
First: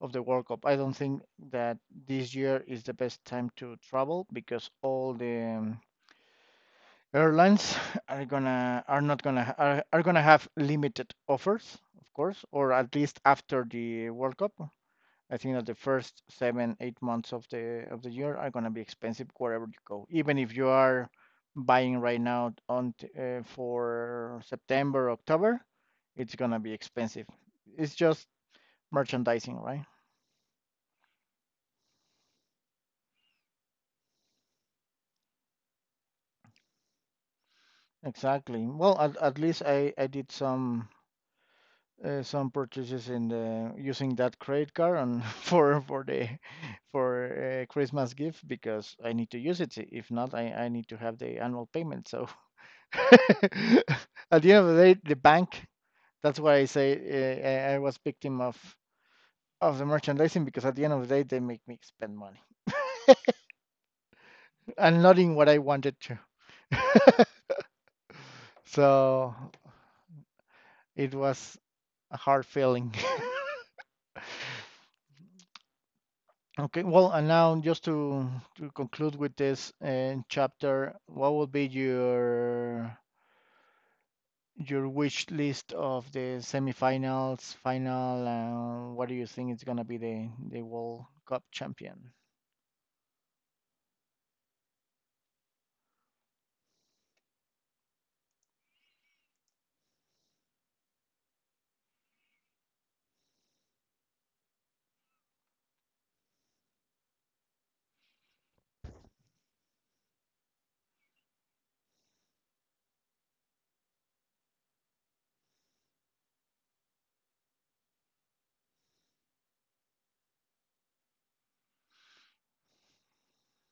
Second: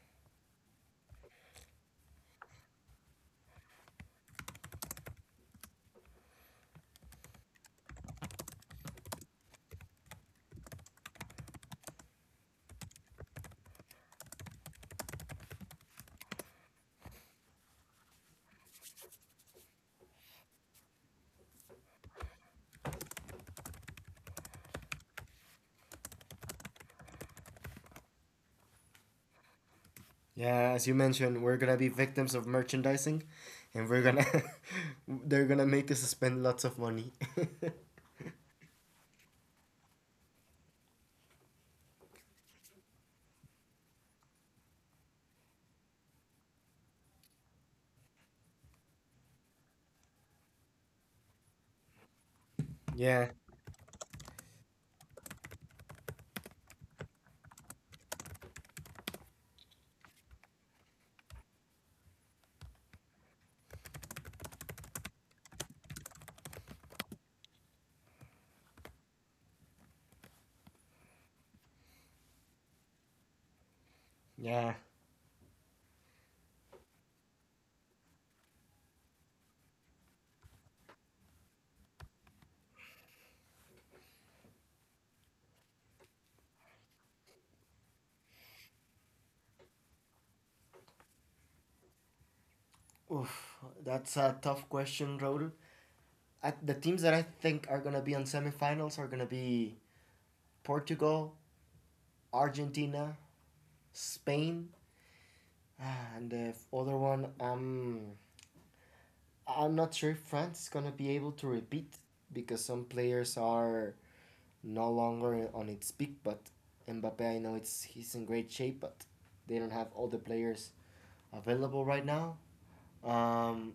[SPEAKER 1] World Cup. I don't think that this year is the best time to travel because all the airlines are not gonna ha- are gonna have limited offers, of course, or at least after the World Cup. I think that the first seven, 8 months of the year are gonna be expensive wherever you go. Even if you are buying right now for September, October, it's gonna be expensive. It's just merchandising, right?
[SPEAKER 2] Yeah, as you mentioned, we're gonna be victims of merchandising, and we're gonna they're gonna make us spend lots of money.
[SPEAKER 1] Exactly. Well, at least I did some purchases in the using that credit card and for the for Christmas gift because I need to use it. If not, I need to have the annual payment. So
[SPEAKER 2] Yeah,
[SPEAKER 1] at the end of the day, the bank. That's why I say I- was victim of the merchandising because at the end of the day, they make me spend money and not in what I wanted to. So it was a hard feeling.
[SPEAKER 2] yeah.
[SPEAKER 1] Okay, well, and now just to conclude with this chapter, what would be your wish list of the semifinals, final, and what do you think is gonna be the World Cup champion?
[SPEAKER 2] Oof, that's a tough question, Raul. At the teams that I think are gonna be on semifinals are gonna be Portugal, Argentina, Spain, ah, and the other one. I'm not sure if France is gonna be able to repeat because some players are no longer on its peak, but Mbappe, I know it's he's in great shape, but they don't have all the players available right now. Um,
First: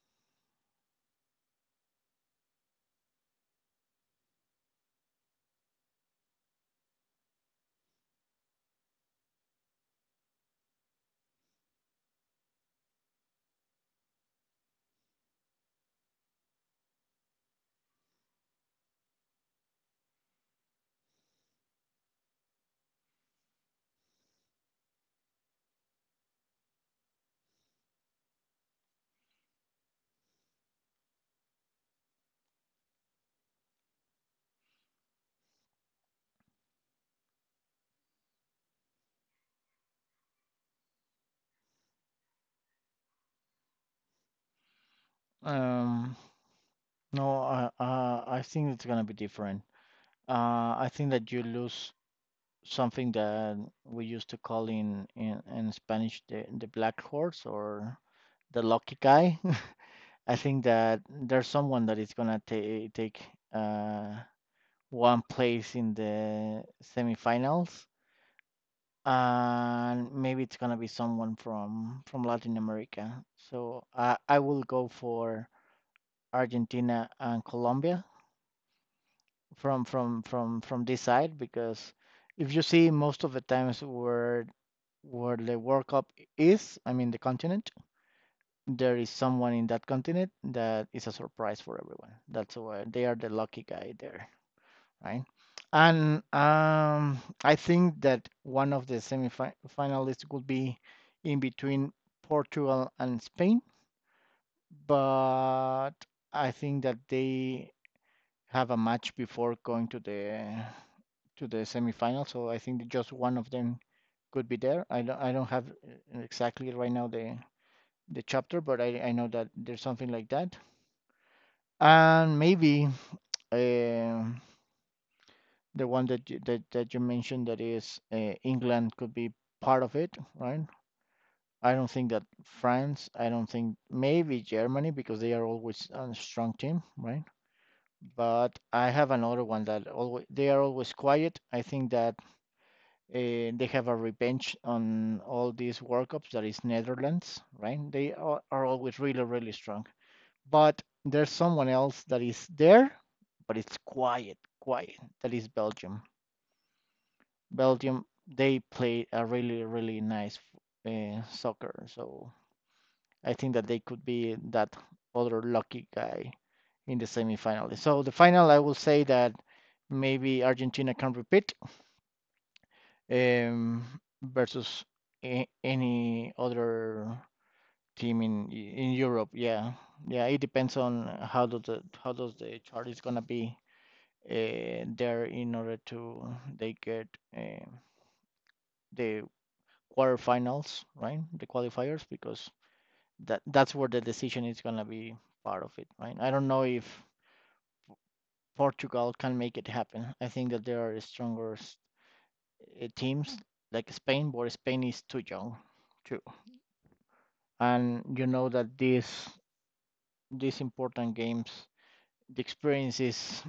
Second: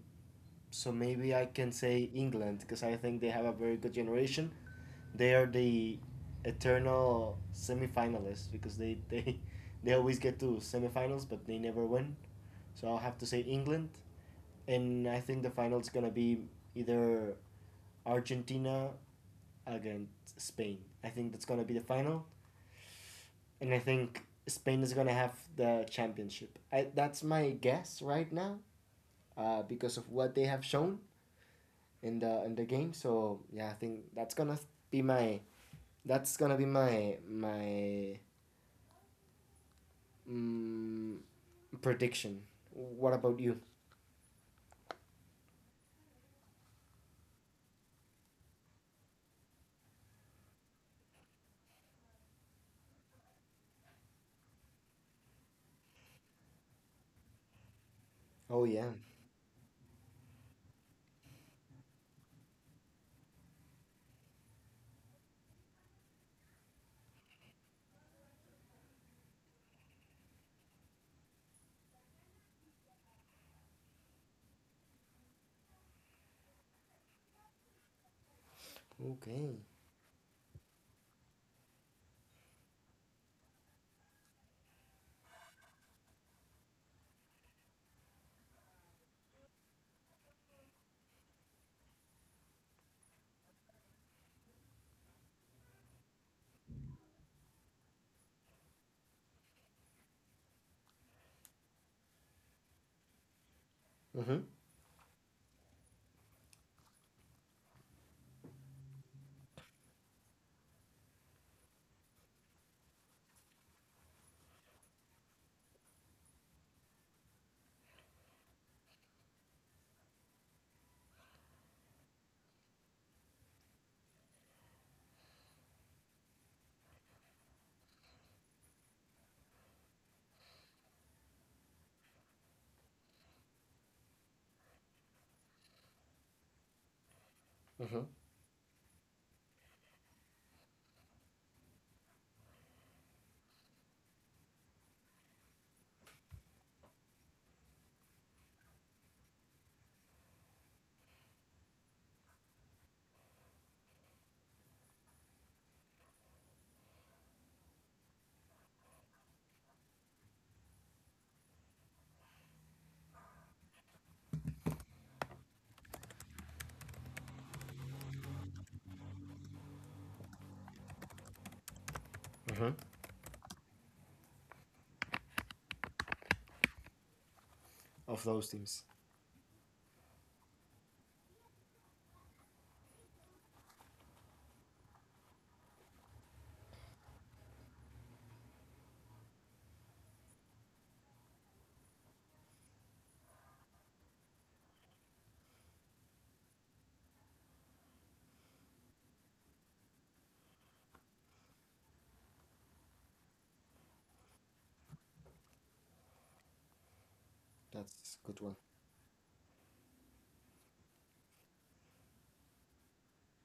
[SPEAKER 2] so maybe I can say England because I think they have a very good generation. They are the eternal semifinalists because they they always get to semifinals, but they never win. So I'll have to say England, and I think the final's gonna be either Argentina against Spain. I think that's gonna be the final and I think Spain is gonna have the championship. That's my guess right now, because of what they have shown in the game. So yeah, I think that's gonna be my that's gonna be my mm, prediction. What about you?
[SPEAKER 1] Um, no, I think it's gonna be different. I think that you lose something that we used to call in Spanish the black horse or the
[SPEAKER 2] Oh yeah.
[SPEAKER 1] lucky guy. I think that there's someone that is gonna ta take uh one place in the semifinals, and maybe it's gonna be someone from Latin America. So I will go for Argentina and Colombia.
[SPEAKER 2] Okay.
[SPEAKER 1] From this side because if you see most of the times where the World Cup is, I mean the continent, there is someone in that continent that is a surprise for everyone. That's why they are the lucky guy there, right? And I think that one of the semifinalists could be in between Portugal and Spain,
[SPEAKER 2] Mhm.
[SPEAKER 1] but I think that they have a match before going to the semifinal. So I think just one of them could be there. I don't have exactly right now the chapter, but I know that there's something like that. And maybe um the one that that you mentioned that is England could be part of it, right? I don't think that France. I don't think maybe Germany because they are always a strong team, right?
[SPEAKER 2] Mhm.
[SPEAKER 1] But I have another one that always they are always quiet. I think that they have a revenge on all these World Cups that is Netherlands, right? Are always really, really strong. But there's someone else that is there, but it's quiet, quiet. That is Belgium. Belgium, they play a really, really nice soccer. So I think that they could be that other lucky guy in the semifinal. So the final, I will say that maybe Argentina can repeat,
[SPEAKER 2] Mhm.
[SPEAKER 1] um, versus any other team
[SPEAKER 2] Of
[SPEAKER 1] in
[SPEAKER 2] those teams,
[SPEAKER 1] Europe. Yeah, yeah. It depends on how does the chart is gonna be there in order to they get uh, the quarterfinals, right? The qualifiers because that's where the decision is gonna be part of it, right? I don't know if Portugal can make it happen. I think that there are stronger teams like Spain, but Spain is too young. Too. And
[SPEAKER 2] that's
[SPEAKER 1] you
[SPEAKER 2] a good
[SPEAKER 1] know
[SPEAKER 2] one.
[SPEAKER 1] that these important games, the experience is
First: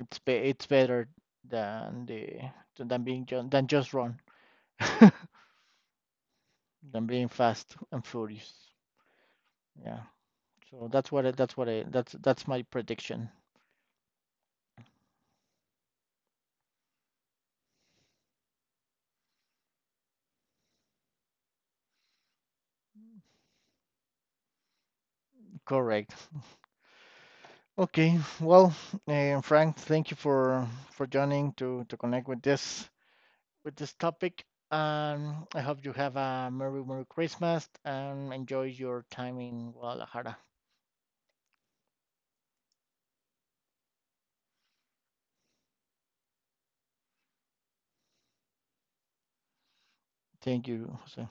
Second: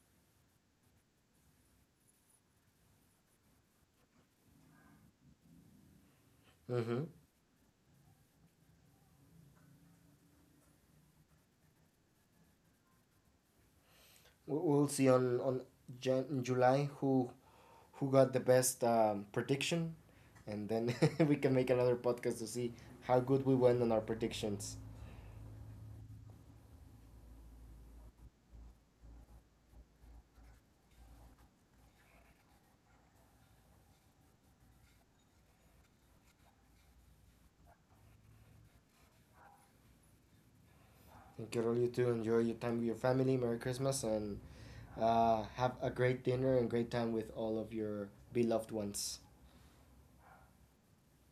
[SPEAKER 1] it's better than the than being than just run,
[SPEAKER 2] Mhm.
[SPEAKER 1] than being fast and furious. Yeah. So that's what I that's my prediction.
[SPEAKER 2] We'll see on in July who got the best prediction, and then we can make another podcast to see how good we went on our predictions.
[SPEAKER 1] Correct. Okay. Well, Frank, thank you for joining to connect with this topic. I hope you have a merry merry Christmas and enjoy your time in Guadalajara.
[SPEAKER 2] Thank you all, you too. Enjoy your time with your family. Merry Christmas and have a great dinner and great time with all of your beloved ones.
[SPEAKER 1] Thank you, Jose.